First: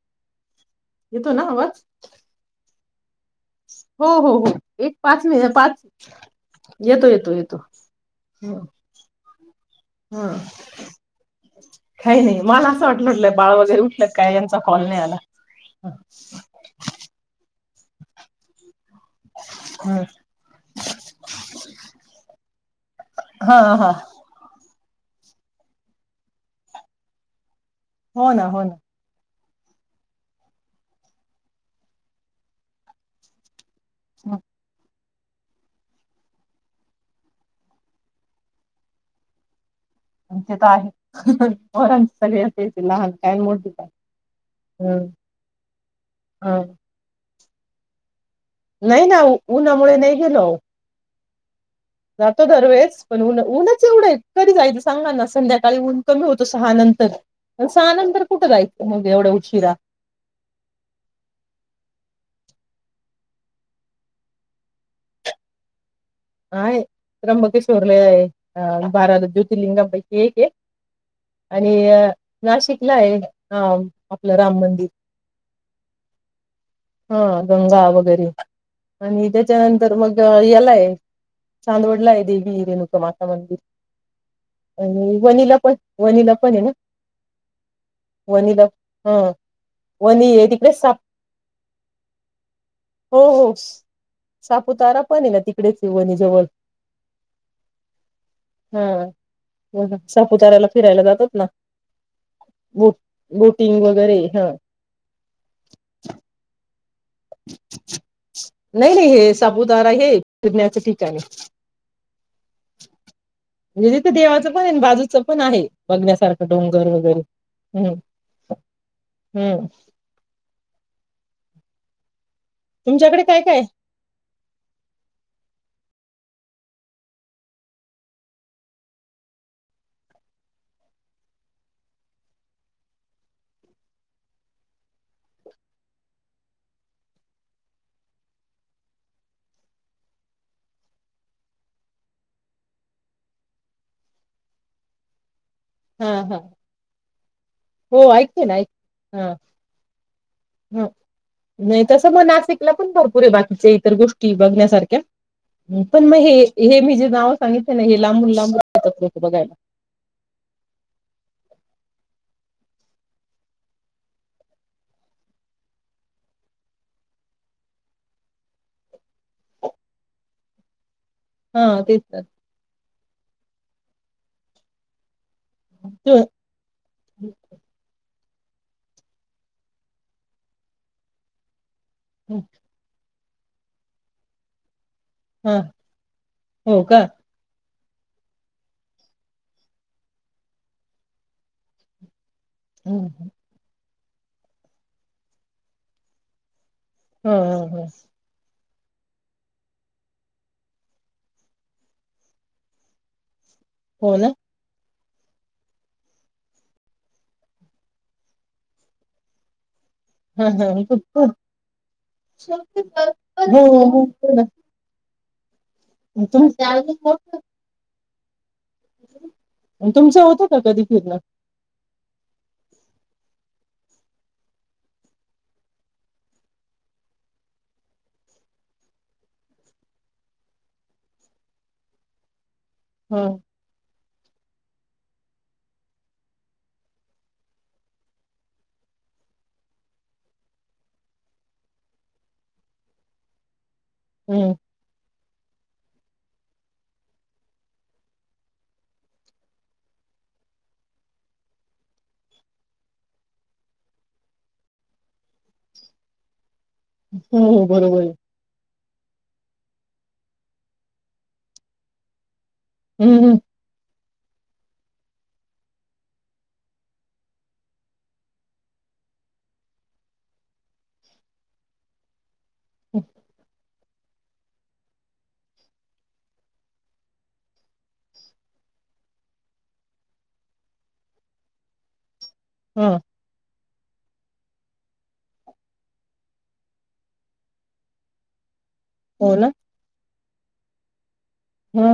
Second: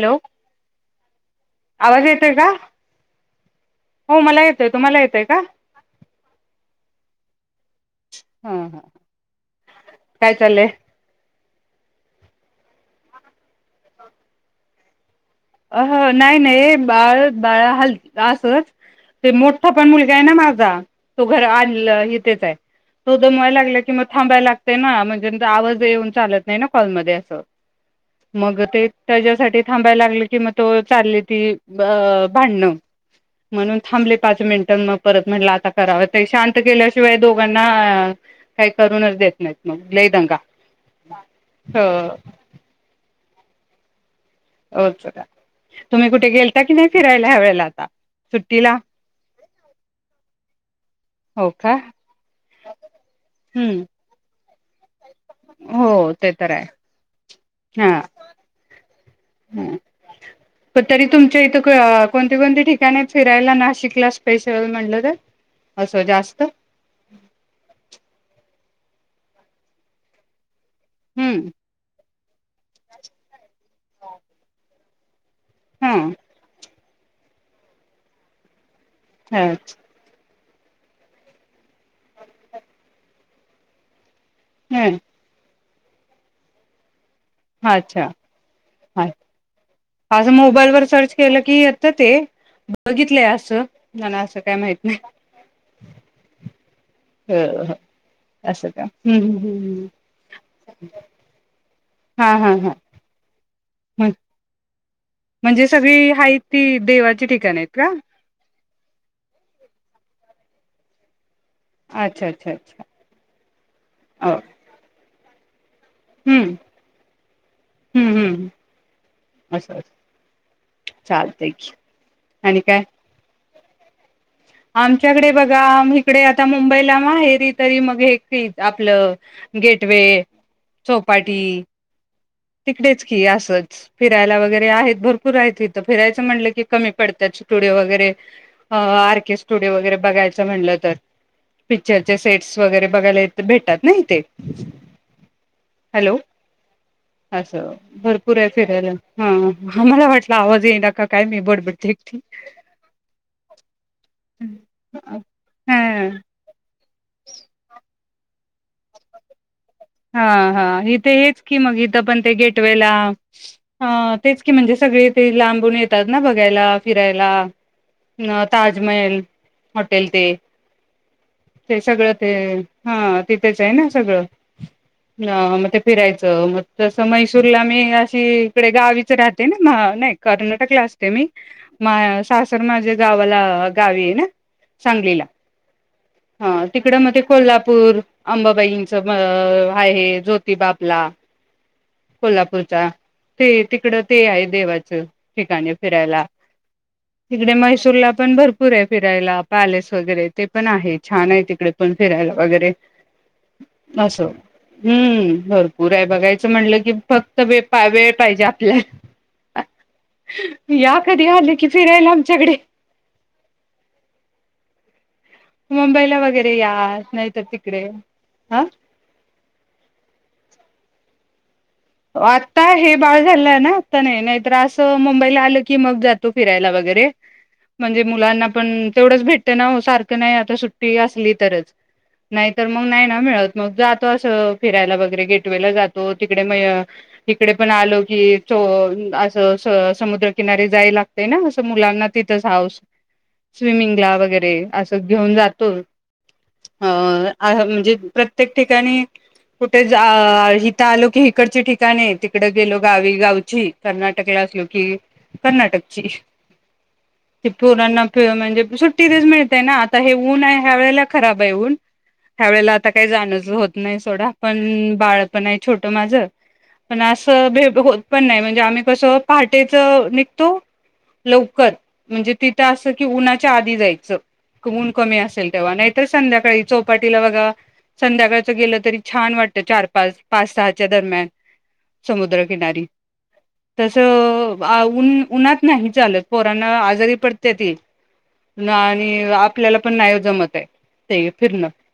Hello येतोय ना आवाज येतोय का हो हो मला हो येतोय एक तुम्हाला पाच येतोय का म पाच येतो येतो येतो ह काय हम... चाललंय काही नाही मला असं वाटूराहील बाळ वगैरे उठल कि काय यांचा कॉल नाही आला अहं नाही नाही बाळ बाळा हलदी ला असच ते मोठठा पण मुलगा आहे ना माझा तो घर आल इथेच आहे तो दमवाया हा लागल हा कि मग थांबाया लाग ते ना म्हणजे आवाज येऊन चालत नाही ना कॉलमध्ये असं हो ना हो मग ना ते त्याच्या तठी थांबाय लागले. की म तव चाललीती भांडणं. म्हणून थांबले पाच मिनिट़ मग परत म्हटलं आता करावं ते शांत केल्याशिवाय दोघांना काही करूनच देत नाहीत. मग लई दंगा हं ते तर आहे, हं हो हं सगळ्यांचेच लहान. काही न पिता हो चला, तुम्ही कुठे गेलता की ह नाही फिरायला ह्या वेळेला? लागा नाही ना ओ. उन्हामुळे नाही गेलं हो. का जातो दरवेेळेस पण उन्ह, हम्म उनच एवढंहे. कधी जायचं? सांगा ना संध्याकाळी हो ऊन कमी ते होत तर आहे सहा नंतर, हा सहा नंतर कुठं जायचं मग एवढ्या उशिरा. ह कोणते कोणते ठिकाण आहेत फिरायला नाशिकला स्पेशल म्हटलं तर? असं जास्त आहे, त्र्यंबकेश्वरला आहे. अ बारा ज्योतिर्लिंगापैकी एक आहे. हम्म आणि आ नाशिकला आहे, हं आपलं, राम मंदिर. हम्म. हं, दंगा वगैरे. आणि अच्छा तेच्यानंतर मग आई यालाहे. चांदवाडला देवी रेणुकामाता मंदिर. आणि वणीला पण वणीला पण हे ना. अच्छा, वणीला हा वणी असं आहे तिकडे मोबाईलवर साप सर्च केलं की येत ते, हो बघितलंय हो असं, पण असं काय माहित नाही. वणीजवल, हो हो असं का हां हम्म हम्म हम्म. हं, सापुचाऱ्याला फिरायला जातात ना. हा हा हा. थिंग म्हण- वगैरे हे, हा. म्हणजे सगळी हायेत ती देवाचे ठिकाणे आहेत का? नाही -नाही हे सापुतारा हे फिरण्याच ठिकाण आहे. अच्छा अच्छा अच्छा म्हणजे ते देवाचं पण आहेन बाजूच पण आहे.. बघण्यासारखं हम्म डोंगर वगैरे हम्म- हम्म... असं असं चालतंय की.... आणि काय तुमच्याकडे काय -काये..... आमच्याकडे बघा म इकडे आता मुंबईला माहेरी तरी मग एक तीच आपलं गेटवे चौपाटी तिकडेच की असंच फिरायला वगैरे आहेत भरपूर आहेत तिथं की असंच फिरायला वगैरे आहेत भरपूर आहेत तिथं फिरायच म्हणलं की कमी पडत्यात स्टुडिओ वगैरे अ आर केे स्टुडिओ वगैरे बघायचं म्हणलं तर पिक्चरचे सेट्स वगैरे बघायला येत भेटात नाही ईथे.... हं- हं असं भरपूर आहे फिरायला हां आम्हाला वाट.. ह नाही तस मग नासिकला पण भरपूर आहे बाकीचे इतर गोष्टी बघण्यासारख्या पण हा मग हे- हे मी जे नाव सांगितलं नाही... लई लांबुन- लांबुन येतात लोकं बघायला हा- हा हितं हेच की मग हित पण ते गेट ट्वेला अं तेच की म्हणजे सगळे ते लांबून येतात ना बघायला फिरायला ताजमल हॅॉटेल ते ते हा तेच सगळं ते हा ते त्याचं आहे ना सगळं हं मग ते तर फिरायचं मग तसं मैसूरला मी आ ची इकडे गावीच राहते ना न्हा नाही कर्नाटकला असते मी माह्या सासर माझे गावाला गावीये ना सांगलीला हा ह हो तिकडं का म कोल्हापूर पोर अंबाबाईंच मा अ आहे जोतिबा आपला कोल्हापूरच्या ह ते तिकडं ते आहे देवाचं ठिकाणी फिरायला ह तिकडे ह मैसूर ला पण भर भरपूर ये फिरायला पॅलेस वगैरे ते पण आहे छान आहे तिकडे पण फिरायला वगैरे, हो ना असंं हम्म भरपूर आहे बघायचं म्हणलं कि फक्त वे- वेळ पाहिजे आपल्याला हा हा या कधी आले की फिरायला आमच्याकडे हो हो मुंबईला तुम वगैरे या नाहीतर तिकडे. हा तुमचा होत का कधी फिरनं. आता हे बाळ झालं आहे ना आता नाही नाहीतर असं मुंबईला आलं की मग जातो फिरायला वगैरे म्हणजे मुलांना पण तेवढंच भेटत ना सारख नाही आता सुट्टी असली तरच नाय तर मग नाही ना हा मिळत मग जात तो असं फिरायला वगैरे गेटवे ला जातो तिकडे म आं इकडे पण आलो की असं समुद्रकिनारी जाय लागतयं ना असं मुलांना तिथंच हौस. स्विमिंग ला हम्म वगैरे असं घेऊन जातोच अ म्हणजे प्रत्येक ठिकाणी कुठे हित आलो की हिकडंची ठिका तिकड गेलो गावी गावची कर्नाटकला असलो की कर्नाटकची. हो ते हो बरोबर पोरांना आहे फि म्हणजे सुट्टीतच मिळत. ना आता हे ऊन आहे ह्या वेळेला खराब आहे ऊन हयावेळेला आता काही हम्म हम्म जाणचं होत नाही थोडा पण बाळ पण आहे छोटं माझं पण असं भेट होत पण नाही म्हणजे आम्ही कसं पहाटेच निघतो लवकरच म्हणजे तिथं असं की उन्हाच्या आधी जायचं ऊन कमी असेल तेव्हा नाहीतर संध्याकाळी चौपाटीला बघा संध्याकाळचं गेलं तरी छान वाटतं चार पाच पाच सहाच्या दरम्यान समुद्र किनारी हा तसं उन उन्हात नाही चालत पोरांना आजारी पडतेती. आणि हो ना आपल्याला पण नाही जमते फिरण हा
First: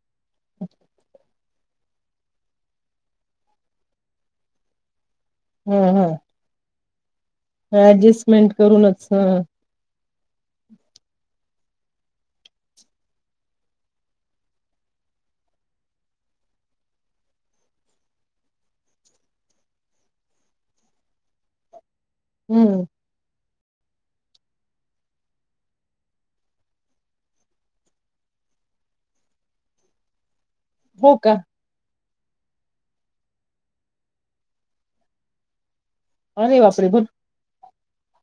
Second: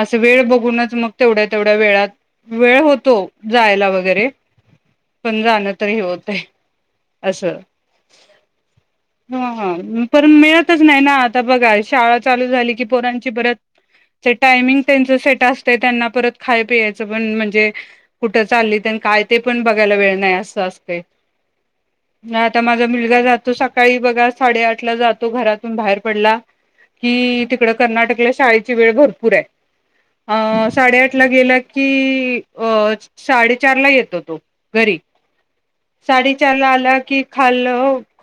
असं वेळ बघूनच मग तेवढ्या तेवढ्या वेळात वेळ होतो जायला वगैरे पण हा जाणतरी हा होतेयं. ऍडजस्टमेंट करूनच ह. पण मिळतच नाही ना आता बघा शाळा चालू झाली की पोरांची परत टायमिंग त्यांच सेट असत त्यांना परत खाय पियचं पण म्हणजे कुठं चालली तेन काय ते पण बघायला वेळ नाय असं असतय नाही आता हम्म माझा मुलगा जा तो सकाळी बघा साडे आठला जातो घरातून बाहेर पडला कि तिकडं कर्नाटकला शाळेची वेळ भरपूर आहे. अ साडेआठ हो ला का गेल की की अच साडेचार ला येतो तो घरी. साडे अरे चारला बापरे आला बर की खाल्ल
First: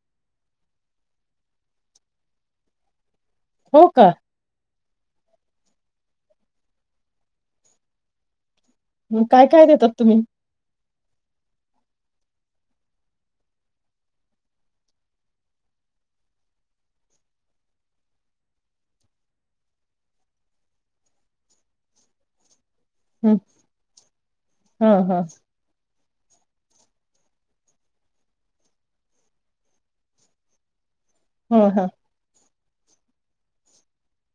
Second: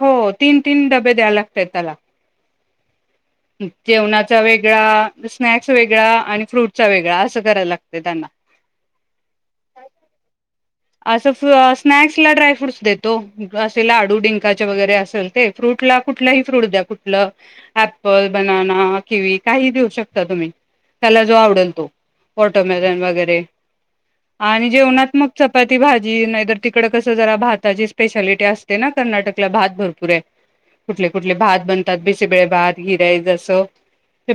हो तीन तीन डबे द्याव लागतात त्याला. हो का जेवणाचा वेग वेगळा स्नॅक्स वेगळा आणि फ्रूटचा वेगळा असं करायला लागते त्यांना. काय काय देतात तुम्ही असं स्नॅक्सला ड्रायफ्रूट्स देतो. असे लाडू डिंकाचे वगैरे असेल ते, फ्रूटला कुठही फ्रूट द्या. कुठलं ऍप्पल, बनाना, किवी काही देऊ शकता तुम्ही त्याला जो आवडल तो. [unintelligible] वगैरे आणि हा जेवणात हा मग चपाती भाजी नाहीतर तिकड कस जरा भाताची स्पेशालिटी असते ना कर्नाटकला भात भरपूर आहे कुठले कुठले भात हा हा बनतात बिसेबळे भात हिरा जस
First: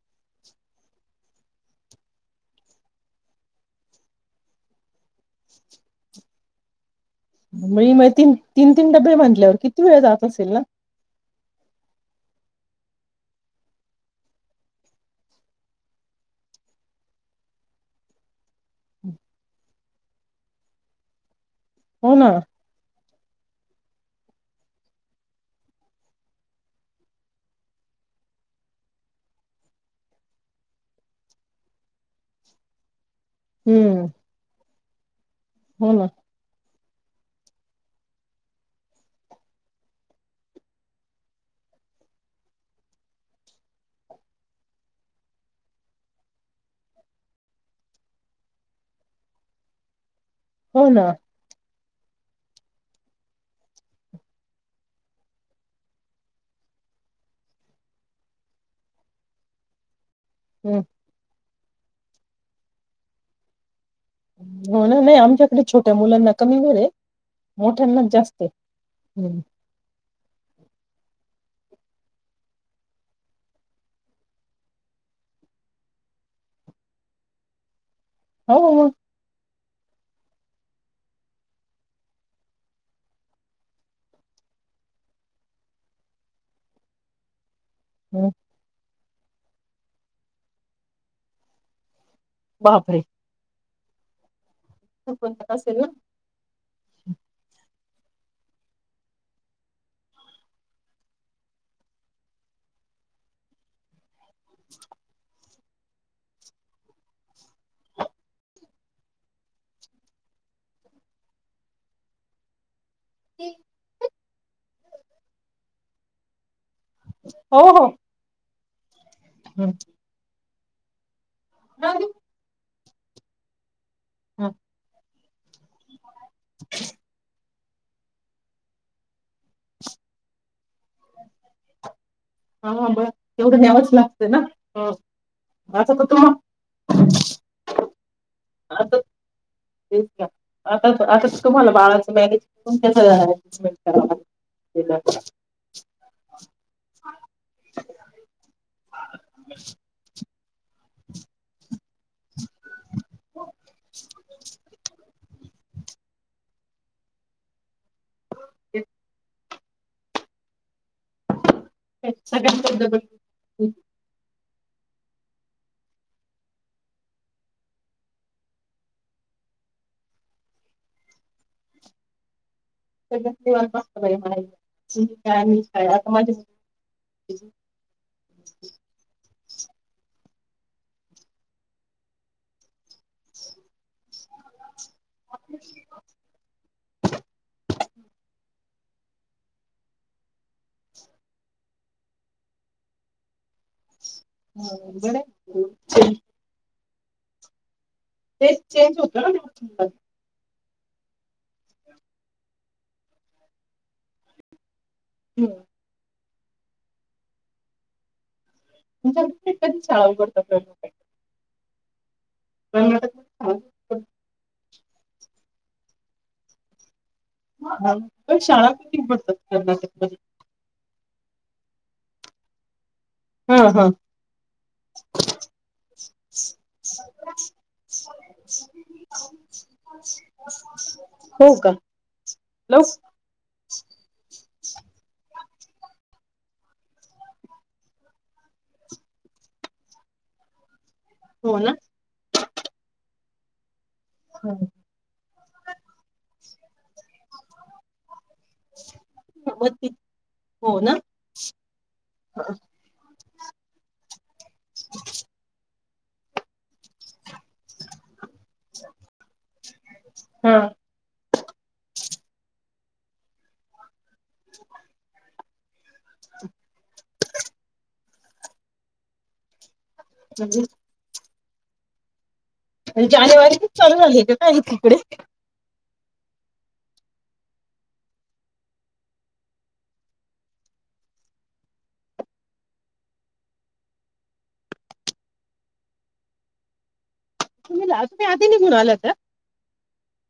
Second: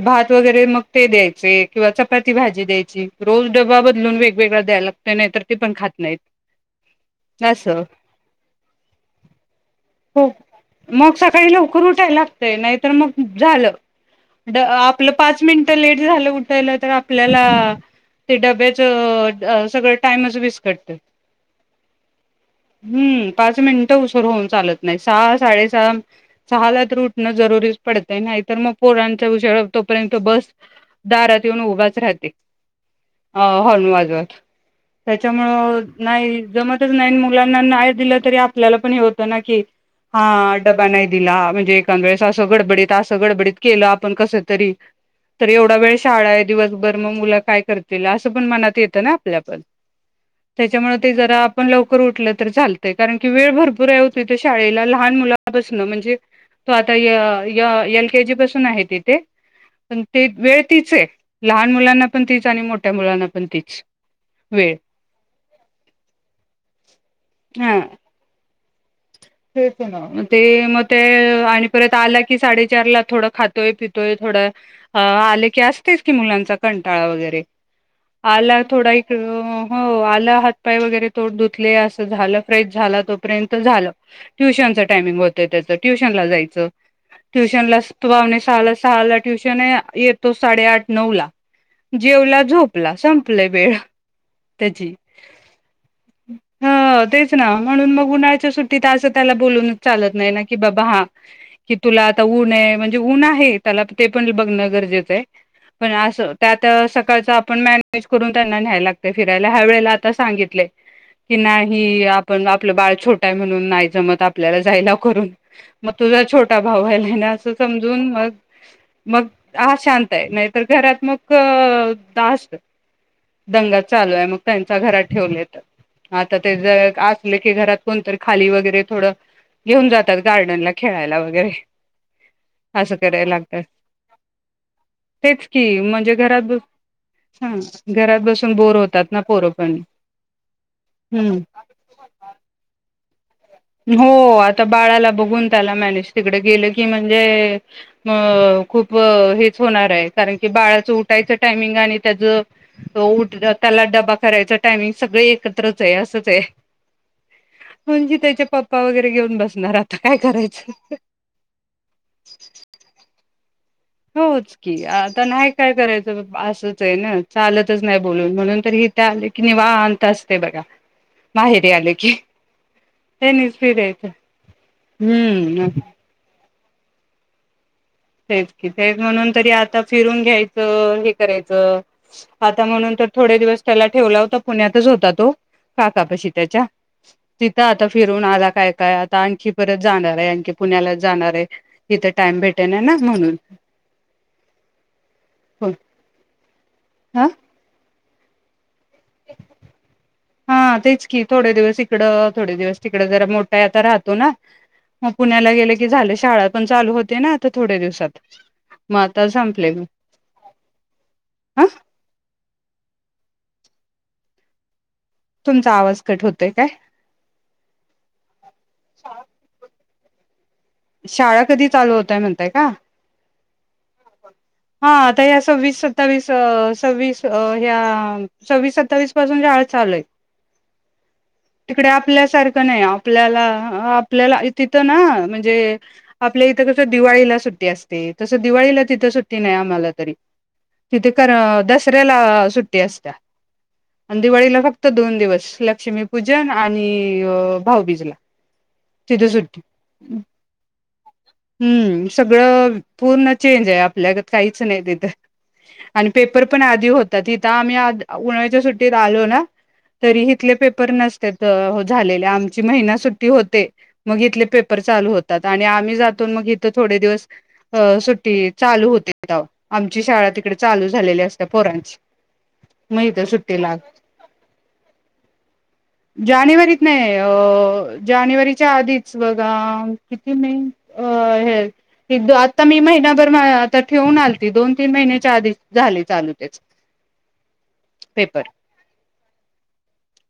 भात ते वगैरे मग ते द्यायचे किंवा चपाती भाजी द्यायची. रोज ड्बा बदलून वेगवेगळा द्याला लागतोय नाही तर ते पण खात नाहीत. असं म-म तीन-तीन तीन डबे म्हंटल्यावर किती वेळ जात असेल ना? काही लवकर उठायला लागतंय, नाहीतर मग झालं. ड आपलं पाच मिनटं लेट झालं उठायला, तर आपल्याला ते डब्याच अं सगळं टाइमच विस्कटत. ते हो ना. हम्म पाच मिनिटं उसर होऊन चालत नाही सहा साडेसहा सहा ला तर उठण जरुरीच पडतय नाहीतर मग पोरांचा उशरा तोपर्यंत बस दारात येऊन उभाच राहते अ हॉर्न हम्म वाजवत त्याच्यामुळ हो ना नाही जमत नाही मुलांना नाही दिलं तरी आपल्याला पण हे होतं ना, की हा डबा नाही दिला. म्हणजे एखांद वेळेस असं गडबडीत असं गडबडीत केलं आपण कस तरी तर एवढा वेळ शाळा आहे, दिवसभर मग मुलं काय करतील असं पण मनात येत ना आपल्या पण. हो त्याच्यामुळे ना ते जरा आपण लव लवकर उठलं तर चालतय, कारण की वेळ भरपूर हाय ओ की त शाळेला लहान मुलापासणं म्हणजे तो आता य य एलकेजी पासून आहे तेथे. पण ते वेळ हम् तिच आहे. लहान मुलांना पण तीच आणि मोठ्या मुलांना पण तीच. वेळ म्हणून मग आमच्यात मी छोट्या मुलांना कमी दर आहे हा मोठ्यांनाच जास्त ते तेच ना ते मग ते आणि परत आला की साडेचारला थोडं खातोय पितोय थोडं आले की असतेच की मुलांचा कंटाळा वगैरे हो आला मग थोडा इकड हो आला हातपाय वगैरे तोड धुतले असं झालं फ्रेश झाला तोपर्यंत झालं ट्युशन च टायमिंग होतं त्याचं ट्युशनला जायचं. ट्युश त्यांनला हं, [unintelligible] शाळा शाळेला ट्युशन हाय. येतो साडेआठ नऊला. जेवला झोपला बापरे संपल वेळ त्याची. असेल ना हं तेच ना म्हणून मग उन्हा [unintelligible] तिथ अस त्याला बोलूनच चालत नाही ना की बाबा हा की तुला आता ऊन आहे म्हणजे ऊन आहे त्याला ते पण बघण गरजेच आहे. पण अस त्यात सकाळच आपण मॅनेज करून त्यांना न्यायला लागत फिरायला ह्या वेळेला आता सांगितलंय की नाही ह आपण आपलं बाळ छोटं आहे म्हणुन नाय जमत आपल्याला करून म तुझा छो आत्ता भाव व्हाला ना असं हो हो समजून मग मग हा शांत आहे नाही तर घरात मग क तास दंगा चालू आहे मग हा त्यांच्या घरात ठेवलेत [inaudible] आता ते जर असले की घरात कोणतरी खाली वगैरे थोडं घेऊन जातात गार्डनला खेळायला वगैरे हा अस बर करायला लागत तेवढं न्यावंच लागतं ना हं, तेच की आता तर म्हणजे तुम्हा घरात बसू हम्म घरात बसून बोर आता होतात ना पोरं पण तेच की आता हम्म आताच तुम्हाला बाळाच मॅनेंज क ह ह हो आता बाळाला बघून त्याला मॅनेज तिकडे गेलं की म्हणजे ह खूप हेच होणार आहेय कारण की बाळाचं उठायचं टायमिंग आणि त्याच उठ त्याला डबा करायच टायमिंग सगळे एकत्रच आहे असंच आहे. म्हणजे पप्पा वैगरे घेऊन बस घरात काय करायचं ह्यांच्या कडे तो दगड [inaudible] होच की आता नाही काय करायचं असंच आहे ना चालतच नाही बोलून म्हणून तर हिथं आले कि निवांत असते बघा माहेरी आले की त्यांनीच फिरायचं [unintelligible] हम्म ह तेच की तेच म्हणून तरी आता फिरून घ्यायचं हे करायचं आता म्हणून तर थोडे दिवस त्याला ठेवला होता पुण्यात तिथेच होता तो काका पशी त्याच्या तिथं आता फिरवून आला काय काय आता आणखी परत जाणार आहे आणखी पुण्याला जाणार आहे तिथं टाइम भेट त्यांना ना म्हणून हा बरं हाअ्ं तेच चेंज होतं ना हा तेच की थोडे दिवस इकडं थोडे दिवस तिकडं जरा मोठा आहे आता राहतो ना. मग पुण्याला गेल की झाल शाळत पण चालू होतय ना आता थोड्या दिवसात? मग आता तुमच्याकडे संपले कधी चाल करतात लोक. हम. [inaudible] तुमचा आवाज कट होतोय काय? मंग शाळा कधी बंद करणार आहेत. बर. शाळा कधी चालू होतय म्हणताय का? हा हा हा आता ह्या सव्वीस सत्तावीस अ सववीस ह्या सव्वीस सत्तावीस पासून शाळा चालू हायत. हो का तिकडे आपल्यासारखं लव नाही आपल्याला आपल्याला तिथं ना म्हण म्हणजे आपल्या इथं कस दिवाळीला सुट्टी असते तस दिवाळीला तिथं सुट्टी नाही आम्हाला तरी तिथे कर हो ना दसऱ्याला सुट्टी असत्या. आणि दिवाळीला फक्त दोन दिवस लक्ष्मीपूजन आणि भाऊबिजला. तिथं सुट्टी मग ती हो ना हम्म सगळं. पूर्ण चेंज आहे आपल्या काही च नाही देत ये ह आणि पेपर पण आन ते होता तिथं आम्ही आज उन्हाळ्याच्या सुट्टीत आलो ना तरी इथले म्हणजे पेपर न त्या झालेल्या आमची महिना सुट्टी होते. मग इथले पेपर चालू होत त्यात आणि आम् जातो मग इथं थोडे दिवस अ सुट्टी चालू होते तवा आमची शाळा तिकडे चालू झालेली असते. त्या पोरांची? मग इथं जानेवारीतच सुट्टीला चालू झाले का काय हे तिकडे जानेवारीत नाही अ जानेवारीच्या आधीच बघा किती मी अ हे आता मी महिनाभर आता ठेऊून आलती दोन तीन महिन्याच्या आधी झालय चालू तेच तुम्ही जा तुम्ही पेपर आधी निघून आला तर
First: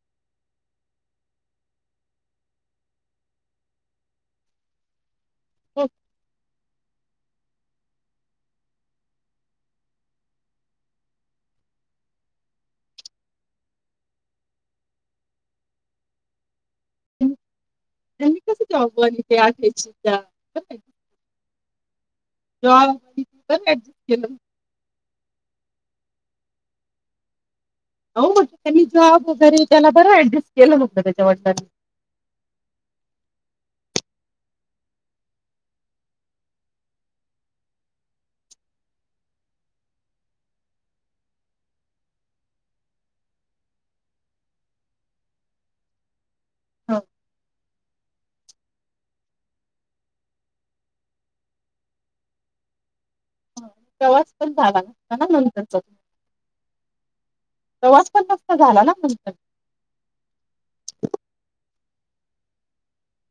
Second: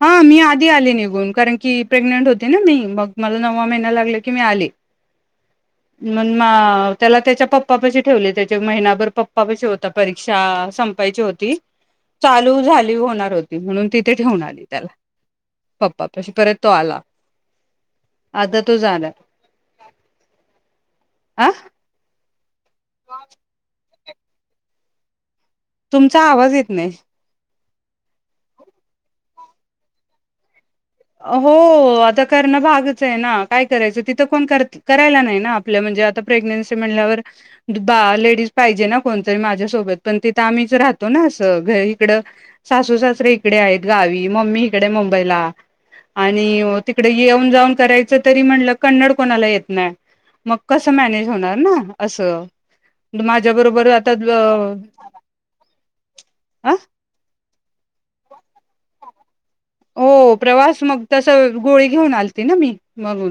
हा मी आली निघून कारण की प्रेग्नेंट होते ना मी मग मला नववा महिना लागले की मी आले मग म त्याला त्याच्या पप् पप्पाशी ठेवले त्याच्या महिनाभर पप्पापाशी होता परीक्षा संपायची होती चालू झाली होणार होती म्हणून तिथे ठेवून आली त्याला प्पापाशी परत तो आला त्यांनी आता तो कसं जाणार [unintelligible] तेच सुद्धा [unintelligible] आ जॉ गेलो तुमचा आवाज येत नाही. अओ त्यांनी जॉब वगैरे त्याला बरं ॲडजस हो आता करणं भागच आहे ना काय करायचं तिथ तिथं कोण करती करायला नाही ना आपलं म्हणजे आता प्रेग्नेन्सी म्हणल्यावर बा लेडीज पाहिजे ना कोणतरी माझ्यासोबत पण तिथं आम्हीच राहतो ना असं घर इकड सासू सासरे इकडे आहेत गावी मम्मी इकडे मुंबईला आणि तिकडे येऊन जाऊन करायचं तरी म्हणलं कन्नड कोणाला येत नाही मग कसं मॅनेज होणार ना असं माझ्या बरोबर आता प्रवास पण झाला नसता ना नंतरचा अ प्रवास पण तसा झाला ना नंतर ओ प्रवास मग तसं गोळी घेऊन आलते ना मी मागून